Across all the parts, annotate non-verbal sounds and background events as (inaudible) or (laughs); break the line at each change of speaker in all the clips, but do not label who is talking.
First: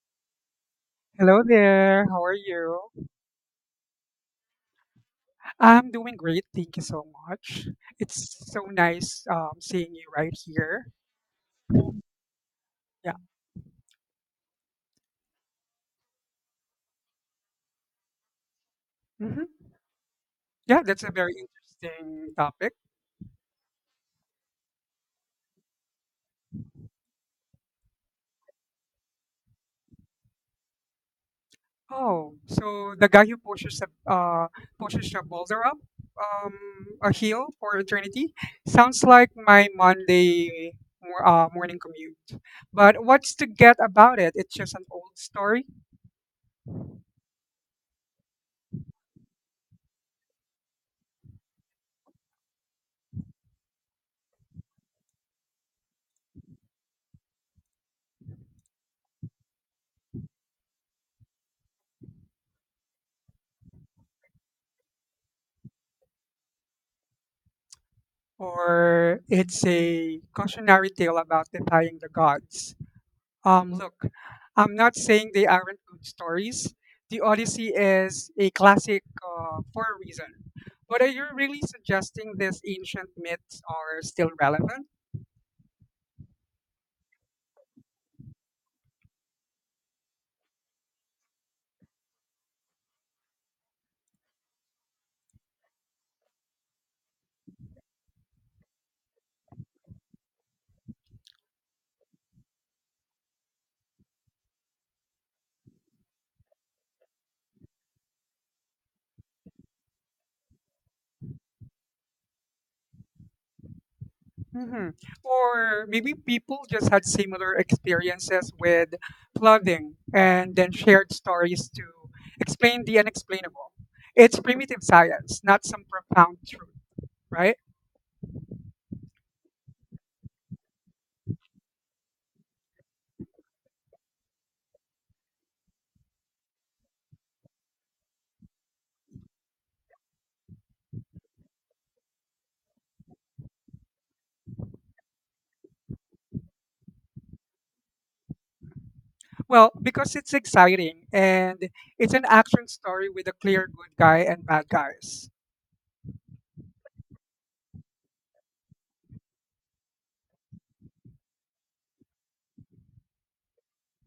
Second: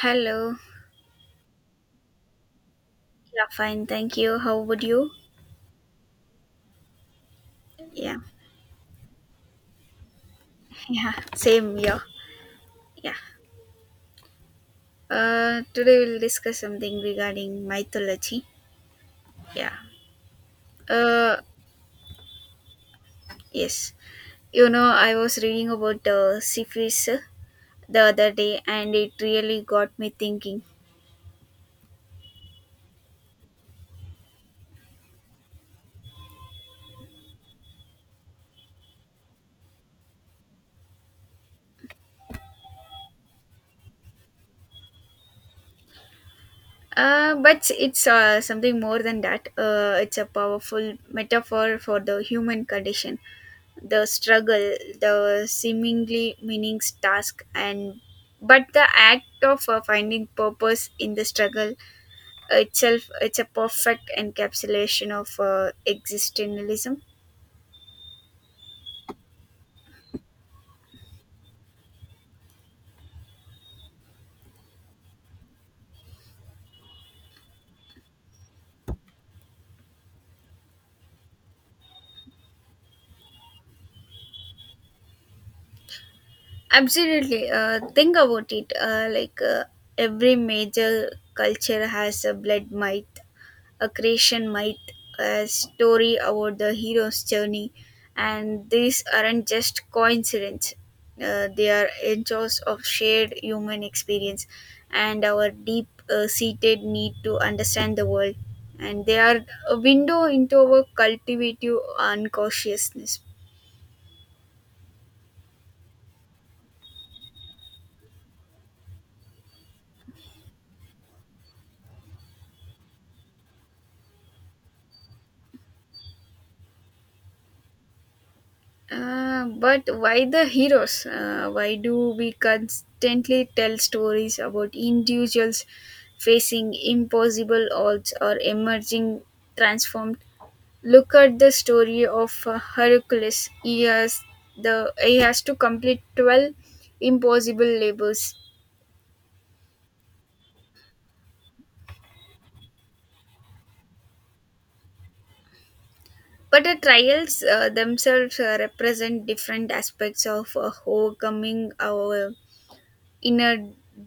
Hello.
Hello there. How are you?
Yeah, fine. Thank you. How would you?
I'm doing great. Thank you so much.
Yeah.
It's so nice seeing you right here.
(laughs) Yeah. Same here. Yeah.
Yeah.
Today we'll discuss something regarding mythology.
Hmm.
Yeah.
Yeah, that's a very
Uh,
interesting topic.
yes. You know, I was reading about Cephas the other day, and it really got me thinking.
Oh, so the guy who pushes a boulder up um, a hill for eternity sounds like my Monday morning commute. But what's to get about it? It's just an old story,
But it's something more than that. It's a powerful metaphor for the human condition, the struggle, the seemingly meaningless task, and but the act of finding purpose in the struggle itself. It's a perfect encapsulation of existentialism.
or it's a cautionary tale about defying the gods. Look, I'm not saying they aren't good stories. The Odyssey is a classic for a reason. But are you really suggesting these ancient myths are still relevant?
Absolutely. Think about it. Every major culture has a blood might, a creation myth, a story about the hero's journey, and these aren't just coincidences. They are echoes of shared human experience and our deep seated need to understand the world. And they are a window into our cultivative unconsciousness.
Hmm. Or maybe people just had similar experiences with flooding and then shared stories to explain the unexplainable. It's primitive science, not some profound truth, right?
But why the heroes? Why do we constantly tell stories about individuals facing impossible odds or emerging transformed? Look at the story of Hercules. He has to complete 12 impossible labors.
Well, because it's exciting and it's an action story with a clear good guy and bad guys.
But the trials themselves represent different aspects of overcoming our inner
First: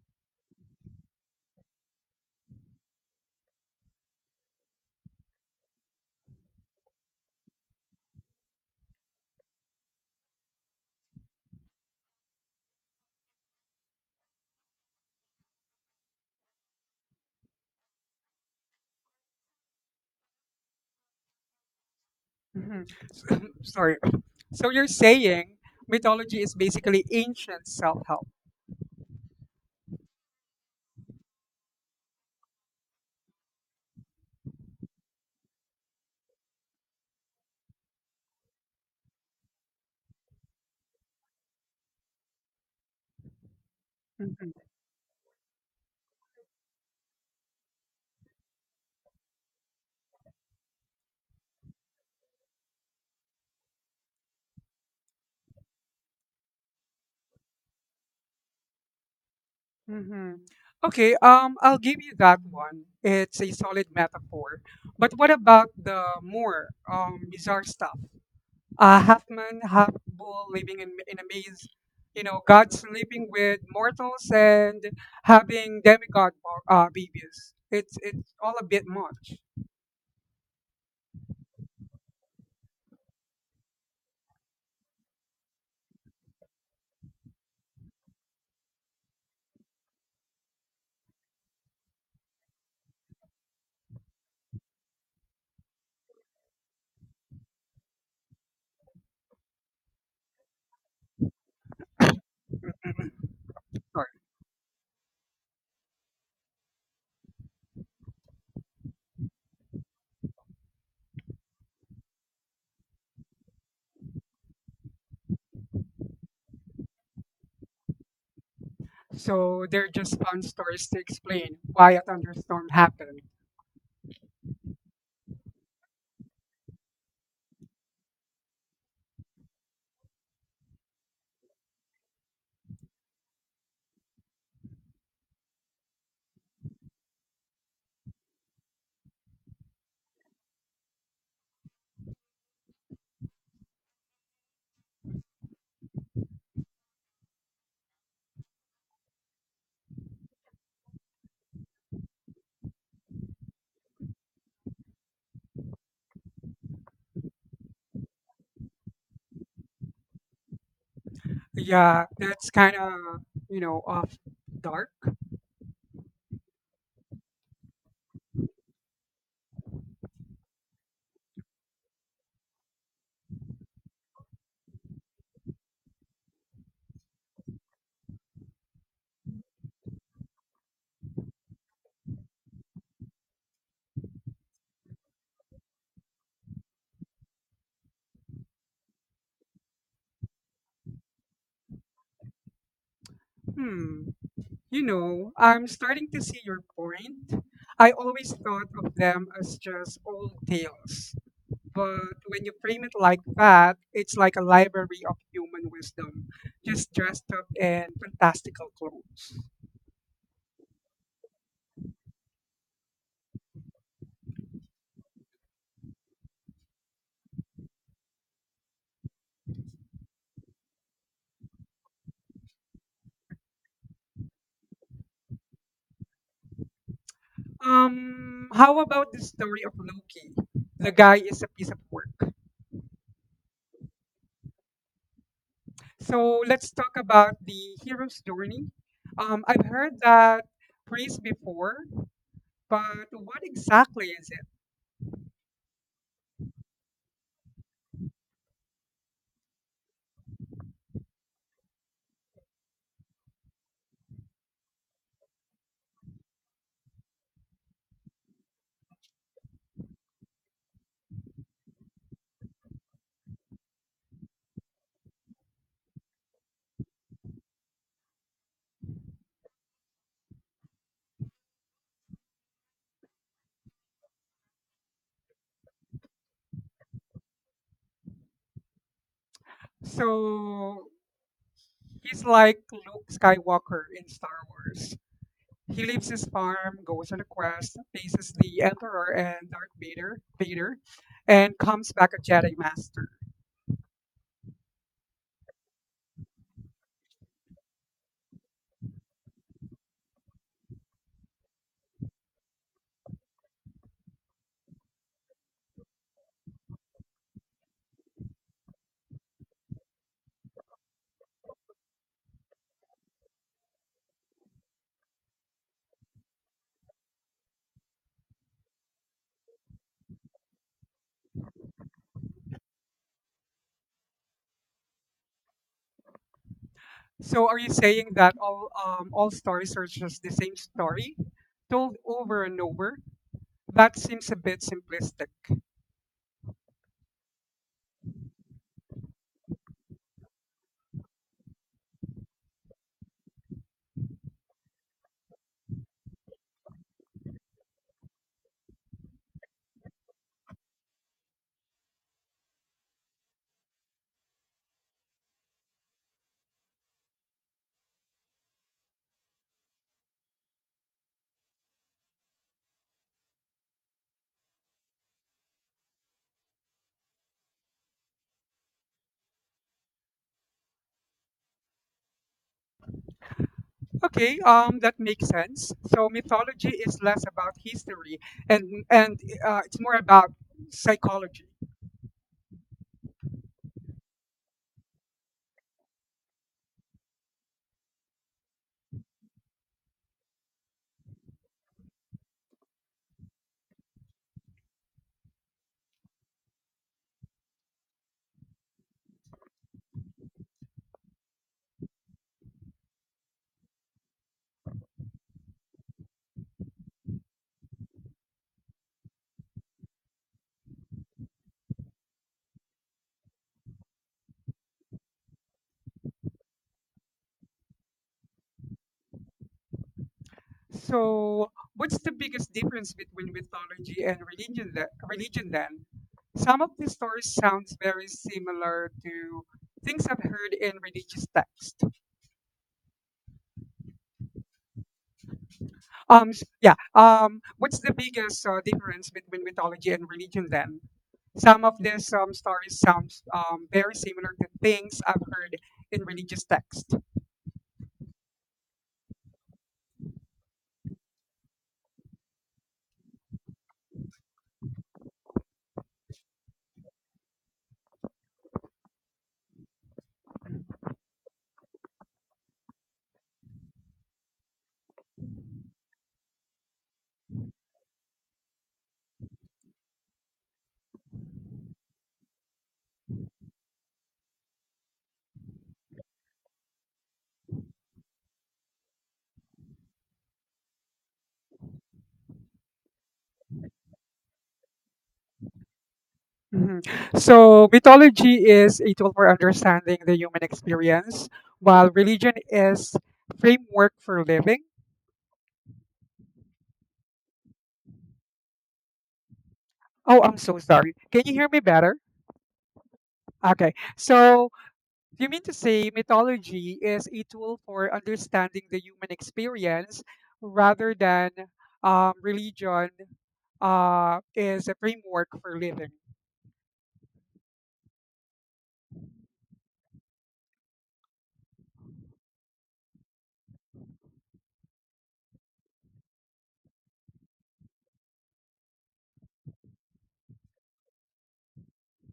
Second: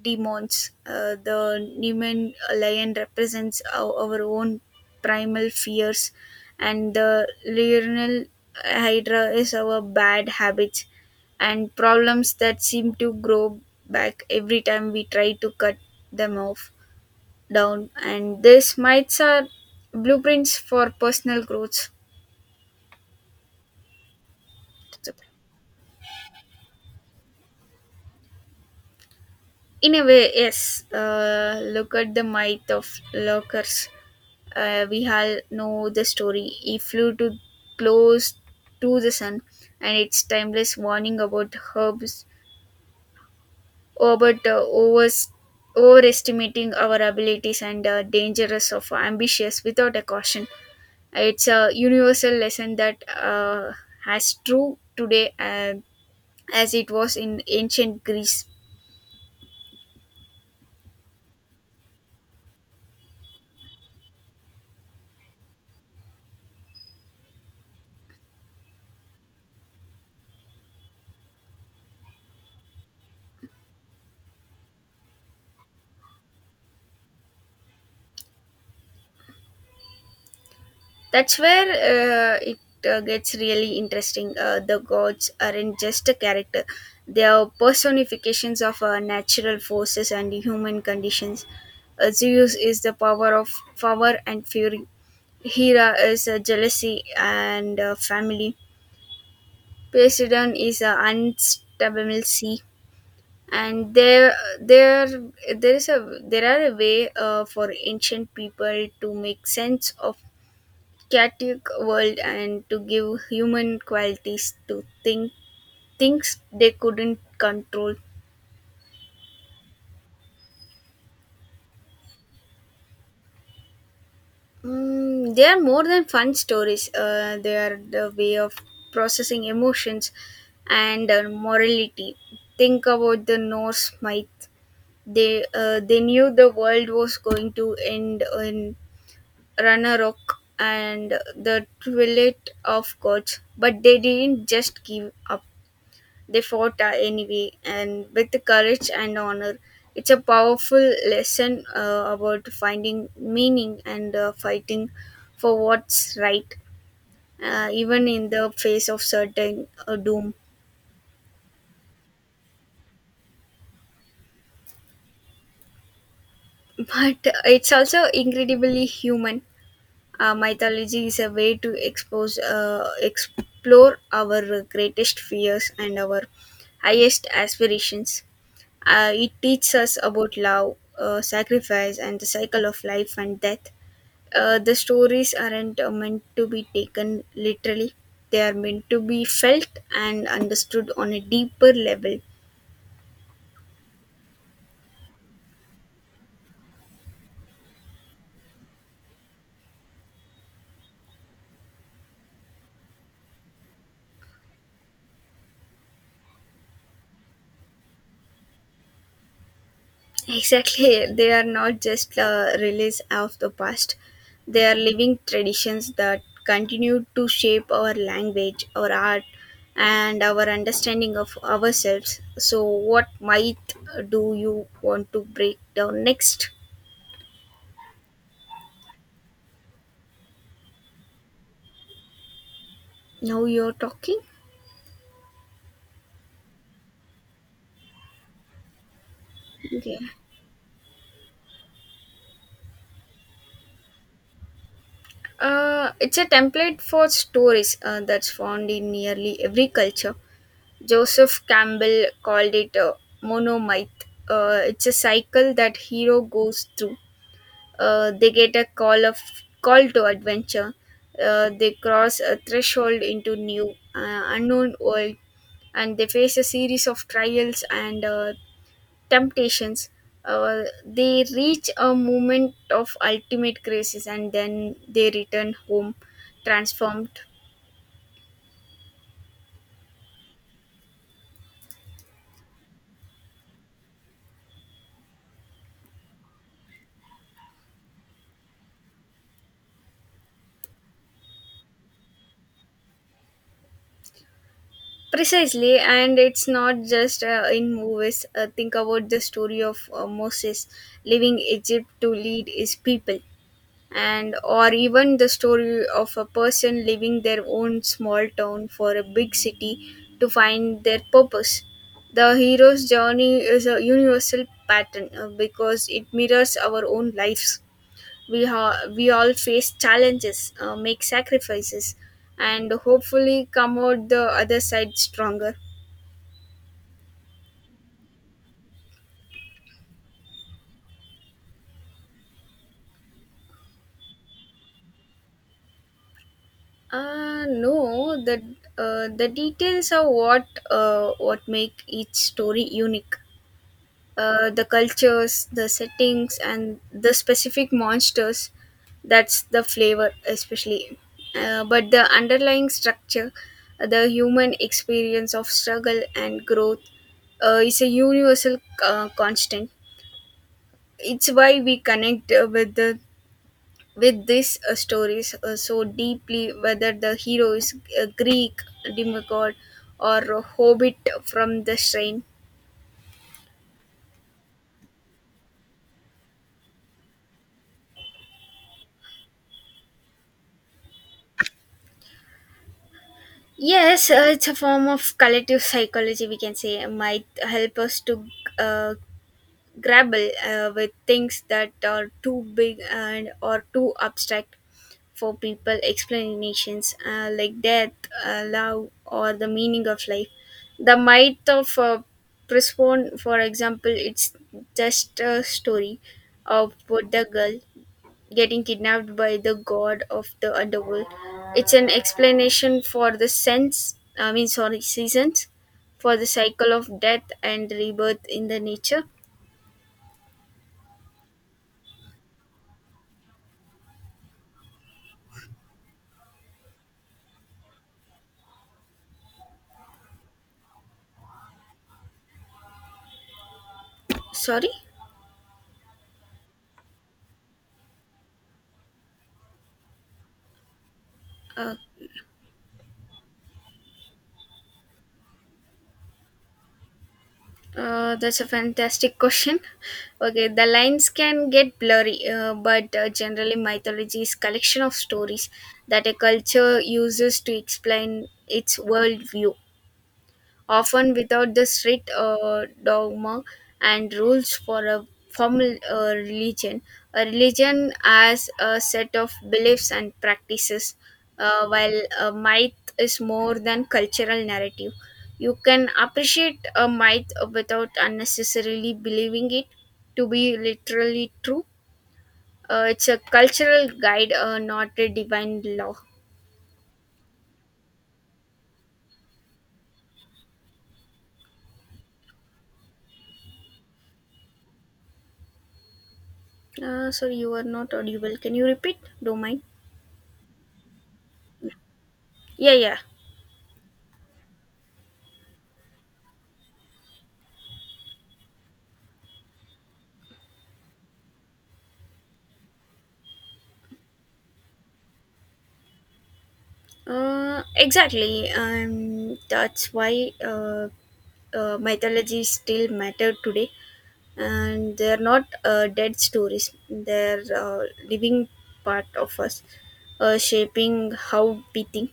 demons. The Nemean lion represents our own primal fears, and the Lionel Hydra is our bad habits and problems that seem to grow back every time we try to cut them off down. And these mites are blueprints for personal growth.
Mhm. (laughs) Sorry. So you're saying mythology is basically ancient self help.
In a way, yes. Look at the might of lurkers. We all know the story. He flew to close to the sun, and its timeless warning about herbs, about
Mhm,
overestimating our abilities and dangerous of ambitious without a caution. It's a universal lesson that has true today as it was in ancient Greece.
mhm. Okay, I'll give you that one. It's a solid metaphor. But what about the more bizarre stuff? Half man, half bull living in a maze, you know, God sleeping with mortals and having demigod babies. It's all a bit much.
That's where it gets really interesting. The gods aren't just a character, they are personifications of natural forces and human conditions. Zeus is the power of power and fury. Hera is jealousy and family. Poseidon is an unstable sea. And there, there are a way for ancient people to make sense of chaotic world and to give human qualities to think things they couldn't control.
So they're just fun stories to explain why a thunderstorm happened.
They are more than fun stories. They are the way of processing emotions and morality. Think about the Norse myth. They knew the world was going to end in Ragnarok and the twilight of gods, but they didn't just give up. They fought anyway and with the courage and honor. It's a powerful lesson about finding meaning and fighting for what's right, even in the face of certain doom.
Yeah, that's kind of, you know, off dark.
(laughs) But it's also incredibly human. Mythology is a way to explore our greatest fears and our highest aspirations. It teaches us about love, sacrifice, and the cycle of life and death. The stories aren't meant to be taken literally, they are meant to be felt and understood on a deeper level. (laughs)
Hmm. You know, I'm starting to see your point. I always thought of them as just old tales. But when you frame it like that, it's like a library of human wisdom, just dressed up in fantastical clothes.
Exactly, they are not just a release of the past, they are living traditions that continue to shape our language, our art, and our understanding of ourselves. So, what might do you want to break down next?
How about the story of Loki? The guy is a piece of work.
Now you're talking?
So let's talk about the hero's journey. I've
Okay.
heard that phrase before, but what exactly is
It's a template for stories that's found in nearly every culture. Joseph Campbell called it a monomyth. It's a cycle that hero goes through. They get a call to adventure. They cross a threshold into new unknown world, and they face a series of trials and temptations. They reach a moment of ultimate crisis and then they return home transformed
it? So he's like Luke Skywalker in Star Wars. He leaves his farm, goes on a quest, faces the Emperor and Darth Vader, and comes back a Jedi Master.
precisely, and it's not just in movies. Think about the story of Moses leaving Egypt to lead his people, and or even the story of a person leaving their own small town for a big city to find their purpose. The hero's journey is a universal pattern because it mirrors our own lives. We all face challenges, make sacrifices, and hopefully come out the other side stronger.
So are you saying that all stories are just the same story, told over and over? That seems a bit simplistic.
No, the details are what make each story unique. The cultures, the settings, and the specific monsters. That's the flavor, especially. But the underlying structure, the human experience of struggle and growth, is a universal constant. It's why we connect with these stories so deeply, whether the hero is a Greek demigod or a hobbit from the shrine.
Okay, that makes sense. So mythology is less about history and it's more about psychology.
Yes, it's a form of collective psychology, we can say, might help us to uh, grapple with things that are too big and or too abstract for people explanations like death, love, or the meaning of life. The myth of Persephone, for example, it's just a story of Buddha girl getting kidnapped by the god of the underworld. It's an explanation for the sense, I mean, sorry, seasons, for the cycle of death and rebirth in the nature.
So what's the biggest difference between mythology and religion? The, religion then, some of the stories sounds very similar to things I've heard in religious texts.
Sorry?
Yeah. What's the biggest difference between mythology and religion then? Some
Uh,
of these stories sounds very similar to things I've heard in religious texts.
that's a fantastic question. (laughs) Okay, the lines can get blurry, but generally, mythology is collection of stories that a culture uses to explain its worldview, often without the strict dogma and rules for a formal religion. A religion as a set of beliefs and practices, while a myth is more than cultural narrative. You can appreciate a myth without unnecessarily believing it to be literally true. It's a cultural guide, not a divine law.
Mhm. So, mythology is a tool for understanding the human experience, while religion is framework for living.
Sorry, you are not audible. Can you repeat? Don't mind.
Oh, I'm so sorry. Can you hear me better?
Yeah, yeah.
Okay. So, you mean to say mythology is a tool for understanding the human experience rather than religion is a framework for living?
Exactly, and that's why mythology still matter today, and they're not dead stories. They're living part of us, shaping how we think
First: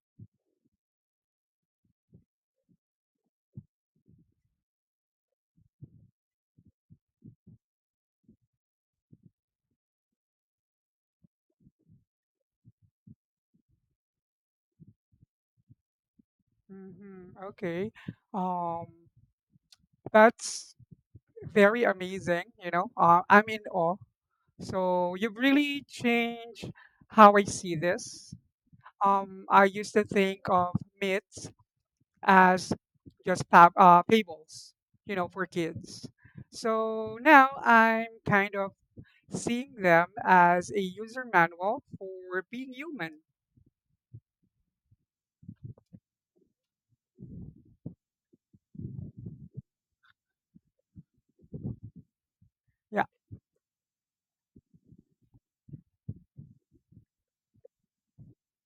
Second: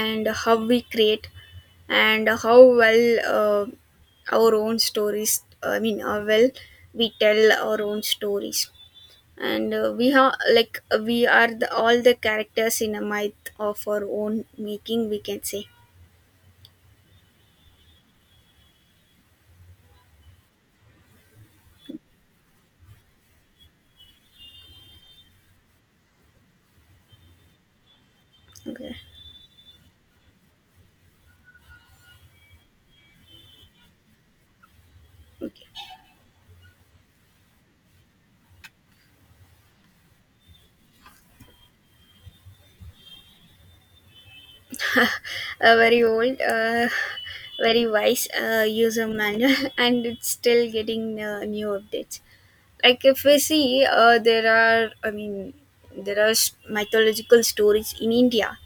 and how we create and how well our own stories. I mean, how well we tell our own stories, and we have like we are the, all the characters in a myth of our own making, we can say.
Hmm. Okay. Um, that's very amazing. You know, I'm in awe. So you've really changed how I see this.
Okay.
I used to think of myths as just fables, you know, for
Okay.
kids. So now I'm kind of seeing them as a user manual for being human.
(laughs) A very old, very wise user manual, (laughs) and it's still getting new updates. Like
Yeah.
if we see, I mean, there are mythological stories in India.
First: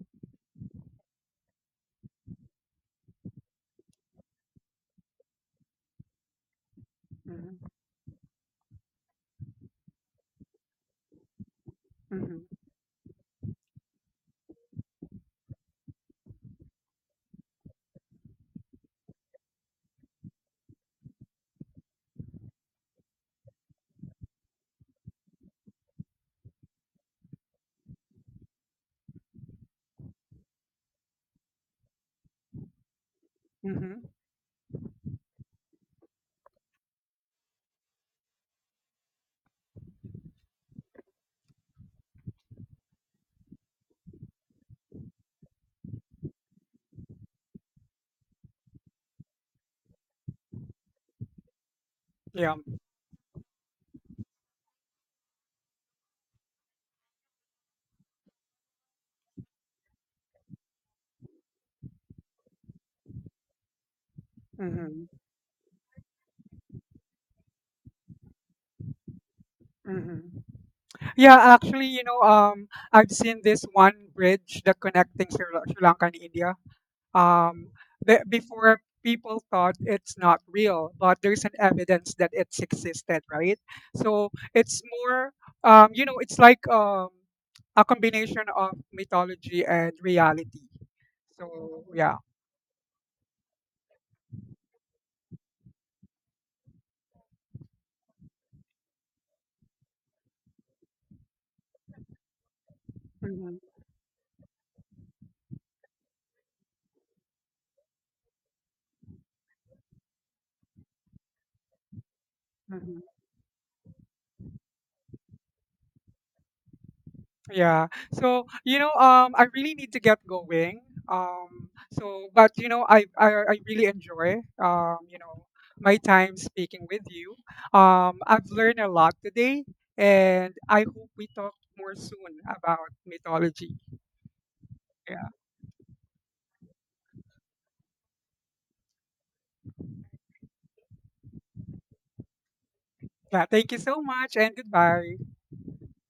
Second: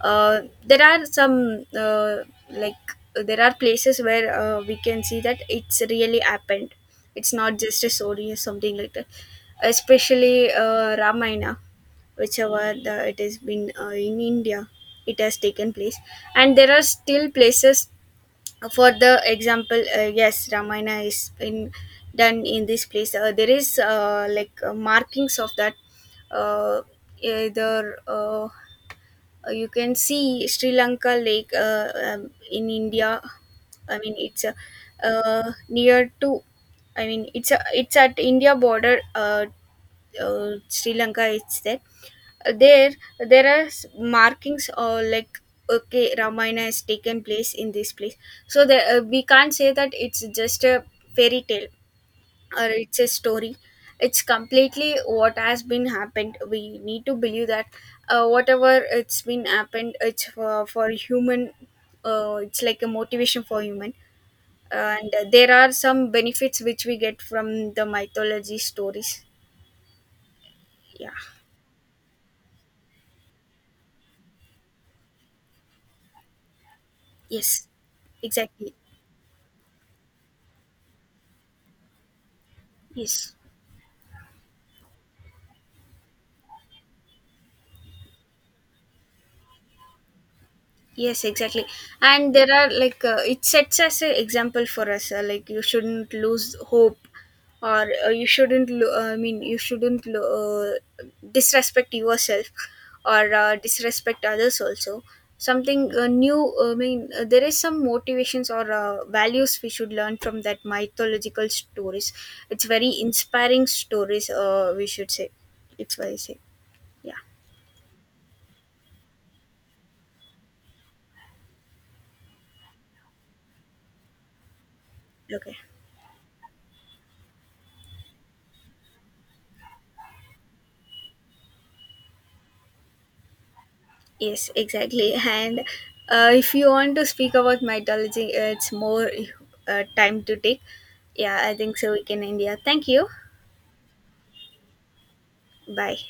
There are some like there are places where we can see that it's really happened. It's
Hmm.
not just a story or something like that. Especially Ramayana,
Hmm.
whichever the, it has been in India, it has taken place. And there are still places, for the example, yes, Ramayana is in done in this place. There is markings of that. Uh, either you can see Sri Lanka Lake in India. I
Hmm.
mean, it's near to, I mean, it's a, it's at India border. Sri Lanka, it's there there there are markings, or like, okay, Ramayana has taken place in this place. So the, we can't say that it's just a fairy tale
Yeah.
or it's a story. It's completely what has been happened. We need to believe that whatever it's been happened, it's for human. It's like a motivation for human,
Hmm.
and there are some benefits which we get from the mythology stories.
Hmm.
Yeah.
Yeah. Actually, you know, I've seen this one bridge that connecting Sri Lanka and India.
Yes,
um, the,
exactly.
before people thought it's not real but there's an evidence that it's existed,
Yes.
right? So it's more, you know, it's like, a combination of mythology and reality,
Yes, exactly.
so yeah.
And there are like it sets as an example for us. Like you shouldn't lose hope, or you shouldn't. I mean, you shouldn't disrespect yourself, or
Mhm.
disrespect others also. Something new. I mean, there is some motivations or values we should learn from that mythological stories. It's very
Mhm.
inspiring stories. We should say. It's what I say. Yeah.
Yeah. So, you know, I really need to get going. So, but you know, I really enjoy,
Okay.
my time speaking with you. I've learned a lot today, and I hope we talk more soon about mythology.
Yes, exactly.
Yeah.
And if you want to speak about mythology, it's more time to take. Yeah, I think so. We can end here. Thank you.
Yeah. Thank you so much, and goodbye.
Bye.